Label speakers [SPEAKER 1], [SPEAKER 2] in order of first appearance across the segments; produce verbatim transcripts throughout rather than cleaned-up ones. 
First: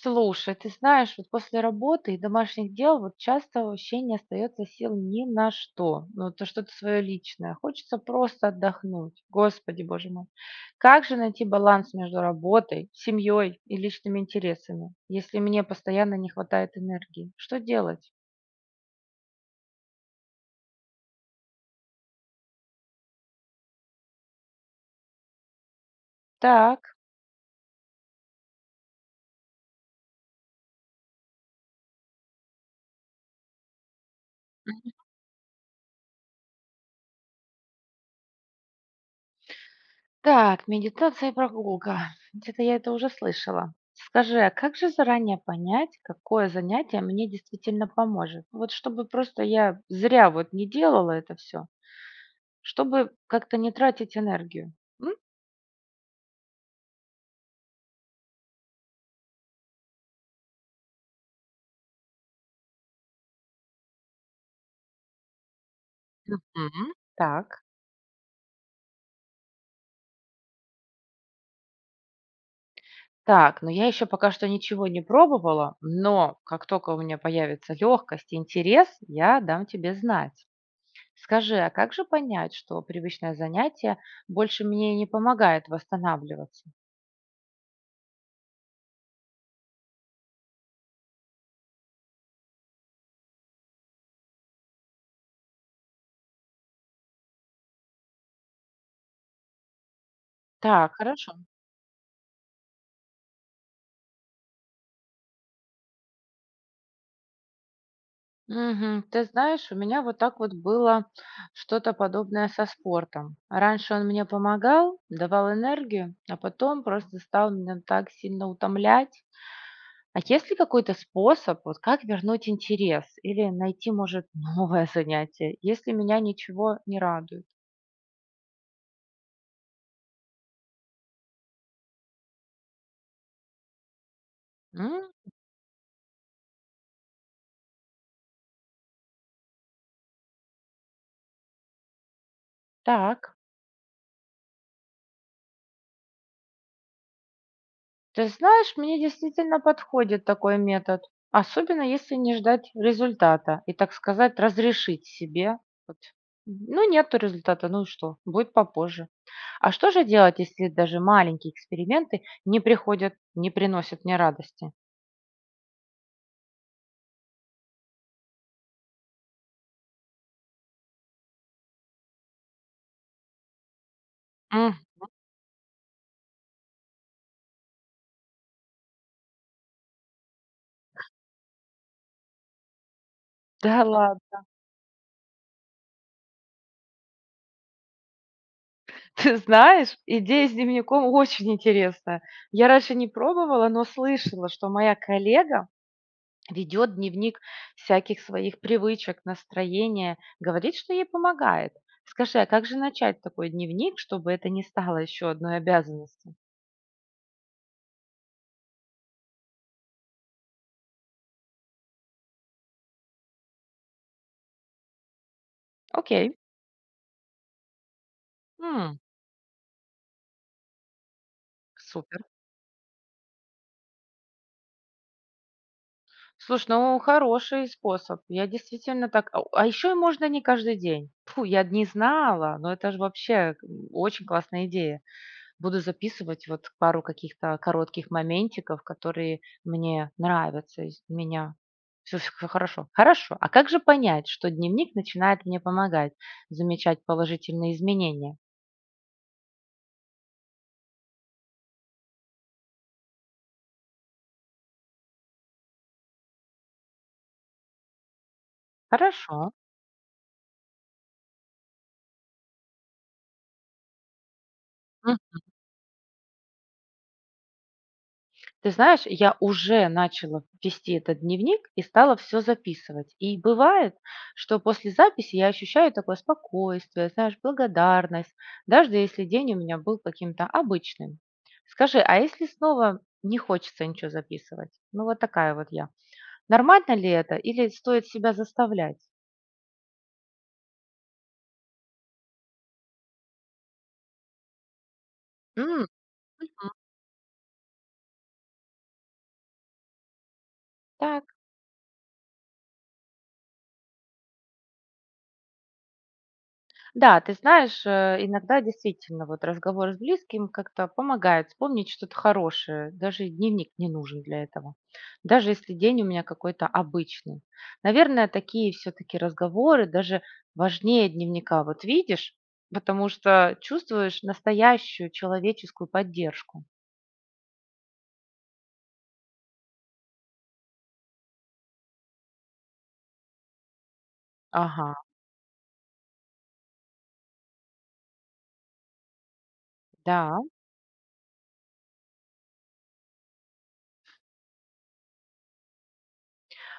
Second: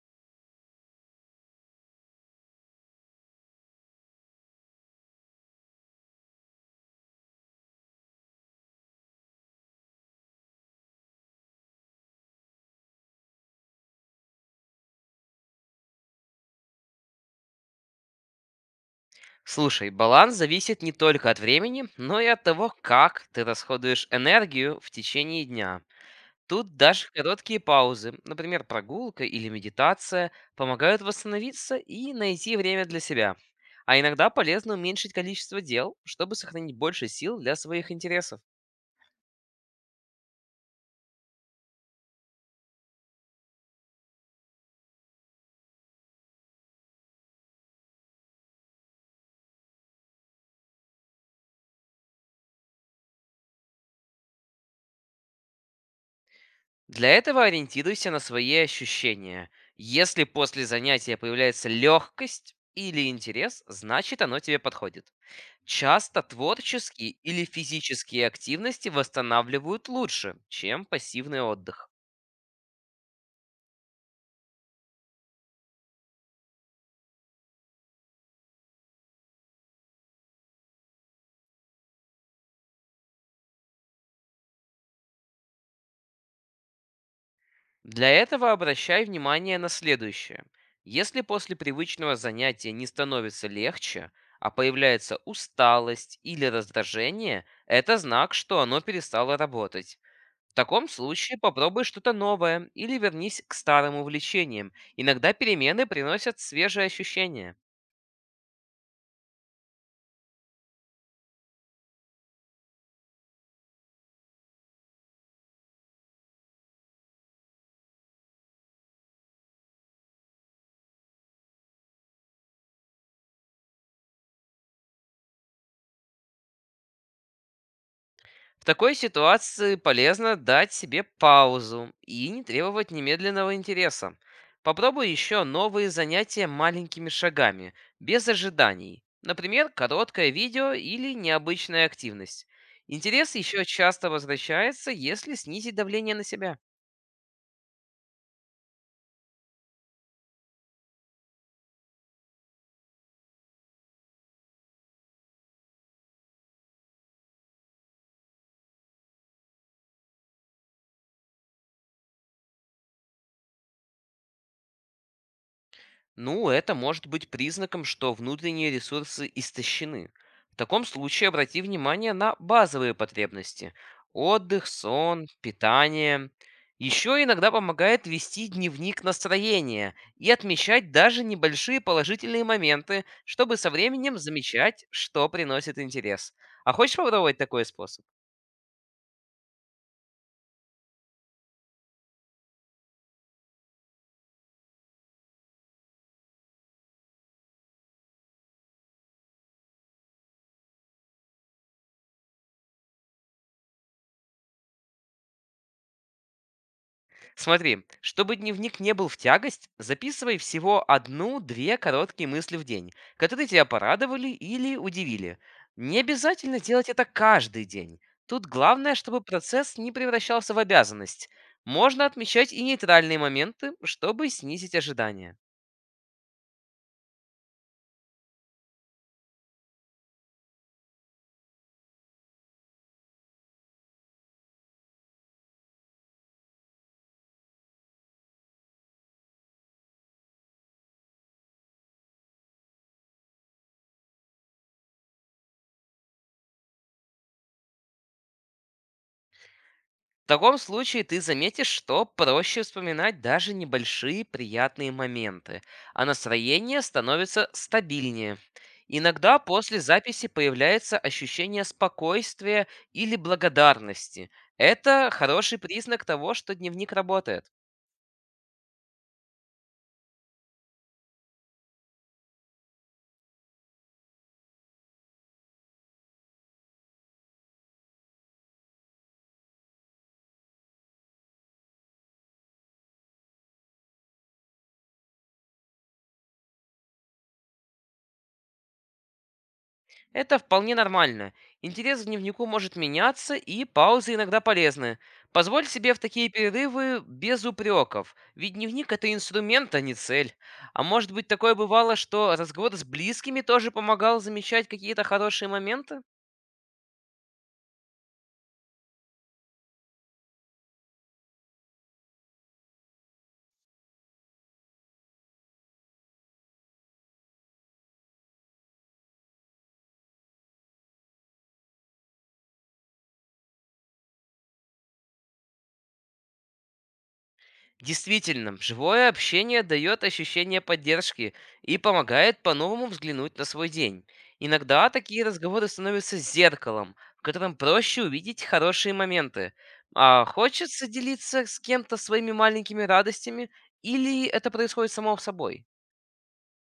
[SPEAKER 1] Слушай, ты знаешь, вот после работы и домашних дел вот часто вообще не остается сил ни на что. Ну, это что-то свое личное. Хочется просто отдохнуть. Господи, боже мой. Как же найти баланс между работой, семьей и личными интересами, если мне постоянно не хватает энергии? Что делать?
[SPEAKER 2] Слушай, баланс зависит не только от времени, но и от того, как ты расходуешь энергию в течение дня. Тут
[SPEAKER 1] Так.
[SPEAKER 2] даже короткие паузы, например, прогулка или медитация, помогают восстановиться и найти время для себя. А иногда полезно уменьшить количество дел, чтобы сохранить больше сил для своих интересов.
[SPEAKER 1] Так, медитация и прогулка. Где-то я это уже слышала. Скажи, а как же заранее понять, какое занятие мне действительно поможет? Вот чтобы просто я зря вот не делала это все, чтобы как-то не тратить энергию. М?
[SPEAKER 2] Для этого ориентируйся на свои ощущения. Если после занятия появляется легкость или интерес, значит оно тебе подходит. Часто
[SPEAKER 1] Мгм.
[SPEAKER 2] творческие или
[SPEAKER 1] Так.
[SPEAKER 2] физические активности восстанавливают лучше, чем пассивный отдых.
[SPEAKER 1] Так, но я еще пока что ничего не пробовала, но как только у меня появится легкость и интерес, я дам тебе знать. Скажи, а как же понять, что привычное занятие больше мне не помогает восстанавливаться?
[SPEAKER 2] Для этого обращай внимание на следующее. Если после привычного занятия не становится легче, а появляется усталость или раздражение, это знак, что оно перестало работать. В таком
[SPEAKER 1] Так, хорошо.
[SPEAKER 2] случае попробуй что-то новое или вернись к старым увлечениям. Иногда перемены приносят свежие ощущения.
[SPEAKER 1] Мгм. Ты знаешь, у меня вот так вот было что-то подобное со спортом. Раньше он мне помогал, давал энергию, а потом просто стал меня так сильно утомлять. А есть ли какой-то способ, вот как вернуть интерес или найти, может, новое занятие, если меня ничего не радует?
[SPEAKER 2] В такой ситуации полезно дать себе паузу и не требовать немедленного интереса. Попробуй
[SPEAKER 1] М,
[SPEAKER 2] еще новые занятия маленькими шагами, без ожиданий. Например, короткое видео или необычная активность. Интерес
[SPEAKER 1] так.
[SPEAKER 2] еще часто возвращается, если снизить давление на себя.
[SPEAKER 1] Ты знаешь, мне действительно подходит такой метод, особенно если не ждать результата и, так сказать, разрешить себе. Вот, ну, нету результата, ну и что, будет попозже. А что же делать, если даже маленькие эксперименты не приходят, не приносят мне радости?
[SPEAKER 2] Ну, это может быть признаком, что внутренние ресурсы истощены. В таком случае обрати внимание на базовые потребности. Отдых,
[SPEAKER 1] М,
[SPEAKER 2] сон, питание. Еще иногда помогает вести дневник настроения и отмечать даже небольшие положительные моменты, чтобы со
[SPEAKER 1] да
[SPEAKER 2] временем
[SPEAKER 1] ладно.
[SPEAKER 2] замечать, что приносит интерес. А хочешь попробовать такой способ?
[SPEAKER 1] Ты знаешь, идея с дневником очень интересная. Я раньше не пробовала, но слышала, что моя коллега ведет дневник всяких своих привычек, настроения, говорит, что ей помогает. Скажи, а как же начать такой дневник, чтобы это не стало еще одной обязанностью?
[SPEAKER 2] Смотри, чтобы дневник не был в тягость, записывай всего одну-две короткие мысли в день, которые тебя порадовали или удивили. Не
[SPEAKER 1] Окей,
[SPEAKER 2] обязательно делать это каждый день. Тут главное,
[SPEAKER 1] м,
[SPEAKER 2] чтобы процесс не превращался в обязанность. Можно
[SPEAKER 1] супер.
[SPEAKER 2] отмечать и нейтральные моменты, чтобы снизить ожидания.
[SPEAKER 1] Слушай, ну хороший способ. Я действительно так... А а еще и можно не каждый день. Фу, я не знала, но это же вообще м, очень классная идея. Буду записывать вот пару каких-то коротких моментиков, которые мне нравятся из меня. Все хорошо. Хорошо. А как же понять, что дневник начинает мне помогать замечать положительные изменения?
[SPEAKER 2] В таком случае ты заметишь, что проще вспоминать даже небольшие приятные моменты, а настроение становится стабильнее.
[SPEAKER 1] Хорошо.
[SPEAKER 2] Иногда после записи появляется ощущение спокойствия или благодарности. Это хороший признак того, что дневник работает.
[SPEAKER 1] Ты знаешь, я уже начала вести этот дневник и стала все записывать. И бывает, что после записи я ощущаю такое спокойствие, знаешь, благодарность, даже если день у меня был каким-то обычным. Скажи, а если снова не хочется ничего записывать? Ну вот такая вот я. Нормально ли это или стоит себя заставлять?
[SPEAKER 2] Это вполне нормально. Интерес к дневнику может меняться, и паузы иногда полезны. Позволь
[SPEAKER 1] М,
[SPEAKER 2] себе в такие перерывы без упреков, ведь дневник это инструмент, а не цель. А может
[SPEAKER 1] так.
[SPEAKER 2] быть такое бывало, что разговор с близкими тоже помогал замечать какие-то хорошие моменты?
[SPEAKER 1] Да, ты знаешь, э, иногда действительно вот разговор с близким как-то помогает вспомнить что-то хорошее. Даже дневник не нужен для этого. Даже если день у меня какой-то обычный. Наверное, такие все-таки разговоры даже важнее дневника. Вот видишь, потому что чувствуешь настоящую человеческую поддержку.
[SPEAKER 2] Действительно, живое общение дает ощущение поддержки и помогает по-новому взглянуть на свой день. Иногда
[SPEAKER 1] Ага,
[SPEAKER 2] такие разговоры становятся зеркалом, в котором проще увидеть хорошие моменты. А
[SPEAKER 1] да.
[SPEAKER 2] хочется делиться с кем-то своими маленькими радостями или это происходит само собой?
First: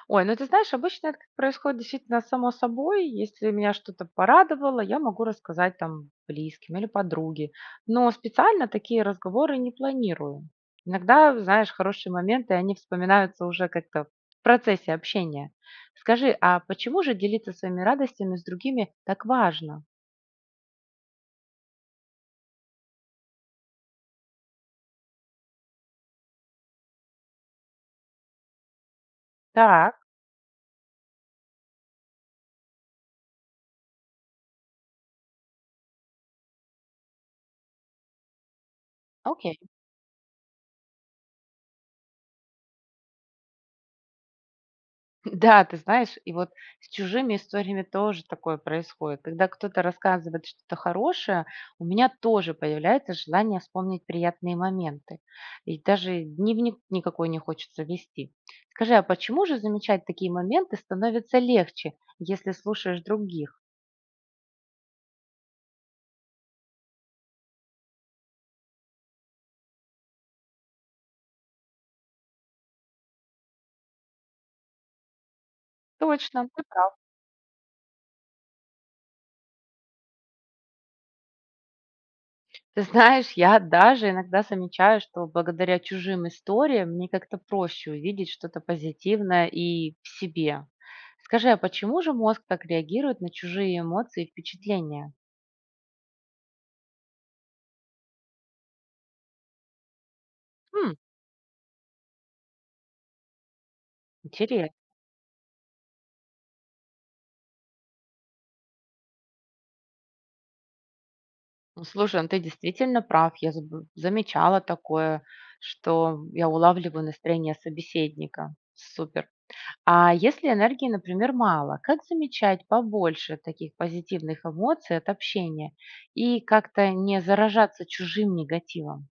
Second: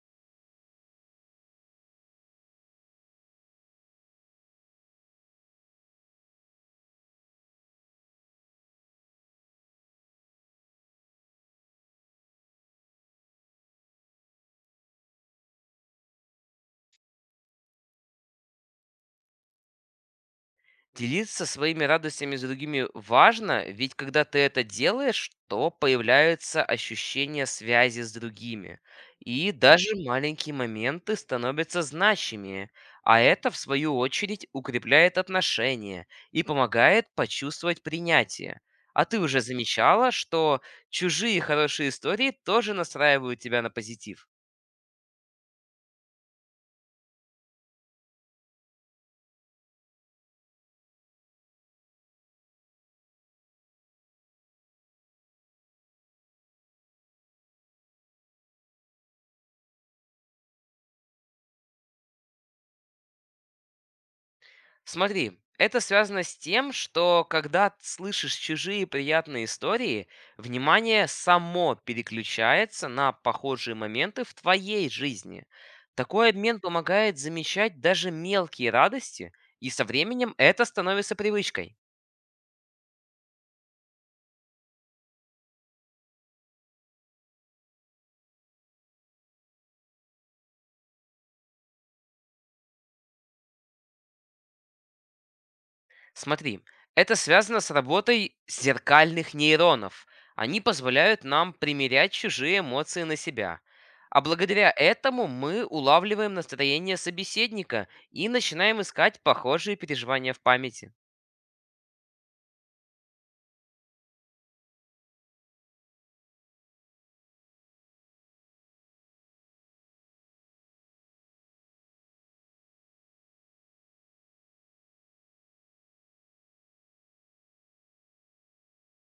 [SPEAKER 1] Ой, ну ты знаешь, обычно это как происходит действительно само собой. Если меня что-то порадовало, я могу рассказать там близким или подруге. Но специально такие разговоры не планирую. Иногда, знаешь, хорошие моменты, они вспоминаются уже как-то в процессе общения. Скажи, а почему же делиться своими радостями с другими так важно?
[SPEAKER 2] Делиться своими радостями с другими важно, ведь когда ты это делаешь, то появляется ощущение связи с другими. И даже
[SPEAKER 1] Так,
[SPEAKER 2] маленькие моменты становятся значимее, а это, в свою очередь, укрепляет отношения и помогает почувствовать принятие. А ты уже
[SPEAKER 1] окей.
[SPEAKER 2] замечала, что чужие хорошие истории тоже настраивают тебя на позитив?
[SPEAKER 1] Да, ты знаешь, и вот с чужими историями тоже такое происходит. Когда кто-то рассказывает что-то хорошее, у меня тоже появляется желание вспомнить приятные моменты. И даже дневник никакой не хочется вести. Скажи, а почему же замечать такие моменты становится легче, если слушаешь других?
[SPEAKER 2] Смотри, это связано с тем, что когда т- слышишь чужие приятные истории, внимание само переключается на похожие моменты в твоей жизни. Такой
[SPEAKER 1] Точно,
[SPEAKER 2] обмен
[SPEAKER 1] ты прав.
[SPEAKER 2] помогает замечать даже мелкие радости, и со временем это становится привычкой.
[SPEAKER 1] Ты знаешь, я даже иногда замечаю, что благодаря чужим историям мне как-то проще увидеть что-то позитивное и в себе. Скажи, а почему же мозг так реагирует на чужие эмоции и впечатления?
[SPEAKER 2] Смотри, это связано с работой зеркальных нейронов. Они
[SPEAKER 1] Хм,
[SPEAKER 2] позволяют нам примерять чужие эмоции на себя. А благодаря
[SPEAKER 1] интересно.
[SPEAKER 2] этому мы улавливаем настроение собеседника и начинаем искать похожие переживания в памяти.
[SPEAKER 1] Ну, слушай, ну ты действительно прав. Я заб- замечала такое, что я улавливаю настроение собеседника. Супер. А если энергии, например, мало, как замечать побольше таких позитивных эмоций от общения и как-то не заражаться чужим негативом?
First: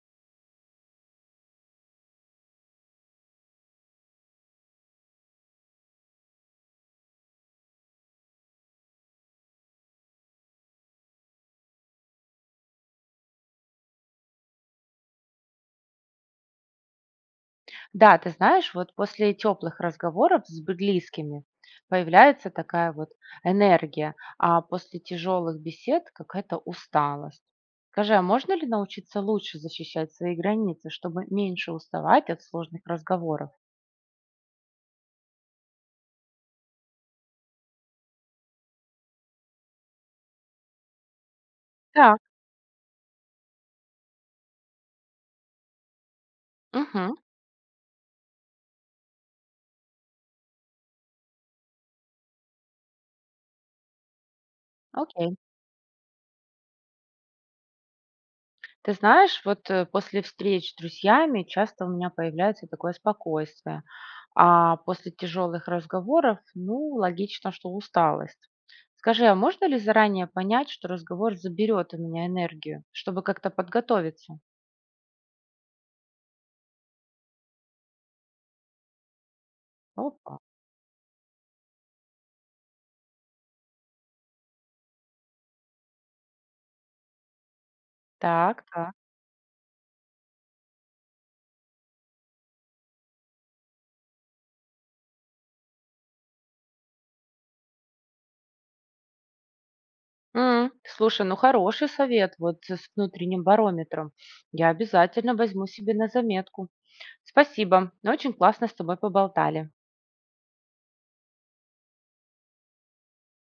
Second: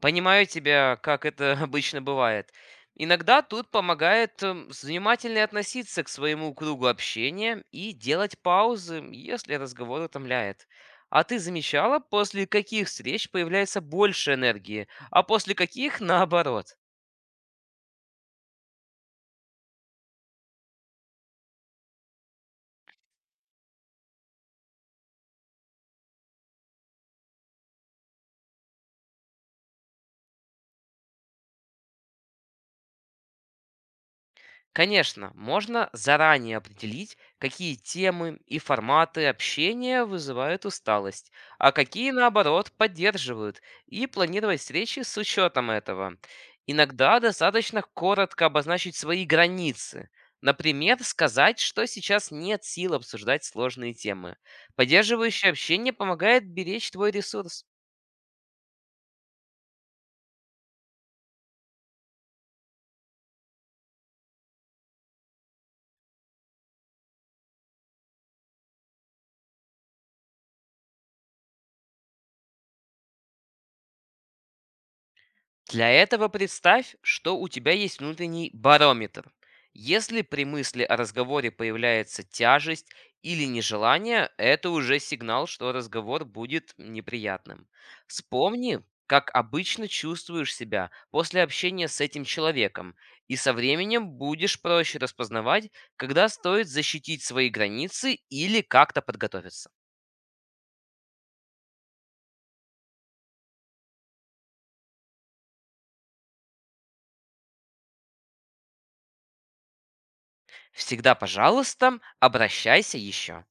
[SPEAKER 2] Понимаю тебя, как это обычно бывает. Иногда тут помогает эм, внимательно относиться к своему кругу общения и делать паузы, если разговор утомляет. А ты замечала, после каких встреч появляется больше энергии, а после каких наоборот?
[SPEAKER 1] Да, ты знаешь, вот после теплых разговоров с близкими появляется такая вот энергия, а после тяжелых бесед какая-то усталость. Скажи, а можно ли научиться лучше защищать свои границы, чтобы меньше уставать от сложных разговоров?
[SPEAKER 2] Конечно, можно заранее определить, какие темы и форматы общения вызывают усталость, а какие,
[SPEAKER 1] Так,
[SPEAKER 2] наоборот, поддерживают, и планировать встречи с учетом этого.
[SPEAKER 1] угу,
[SPEAKER 2] Иногда достаточно коротко обозначить свои границы. Например, сказать, что сейчас нет сил обсуждать сложные темы.
[SPEAKER 1] окей.
[SPEAKER 2] Поддерживающее общение помогает беречь твой ресурс.
[SPEAKER 1] Ты знаешь, вот э, после встреч с друзьями часто у меня появляется такое спокойствие, а после тяжелых разговоров, ну, логично, что усталость. Скажи, а можно ли заранее понять, что разговор заберет у меня энергию, чтобы как-то подготовиться?
[SPEAKER 2] Для этого представь, что у тебя есть внутренний барометр. Если
[SPEAKER 1] Опа,
[SPEAKER 2] при мысли о разговоре появляется тяжесть или нежелание, это уже сигнал, что разговор будет неприятным.
[SPEAKER 1] так,
[SPEAKER 2] Вспомни,
[SPEAKER 1] так.
[SPEAKER 2] как обычно чувствуешь себя после общения с этим человеком, и со временем будешь проще распознавать, когда стоит защитить свои границы или как-то подготовиться.
[SPEAKER 1] М, слушай, ну хороший совет вот с внутренним барометром. Я обязательно возьму себе на заметку. Спасибо, очень классно с тобой поболтали.
[SPEAKER 2] Всегда, пожалуйста, обращайся еще.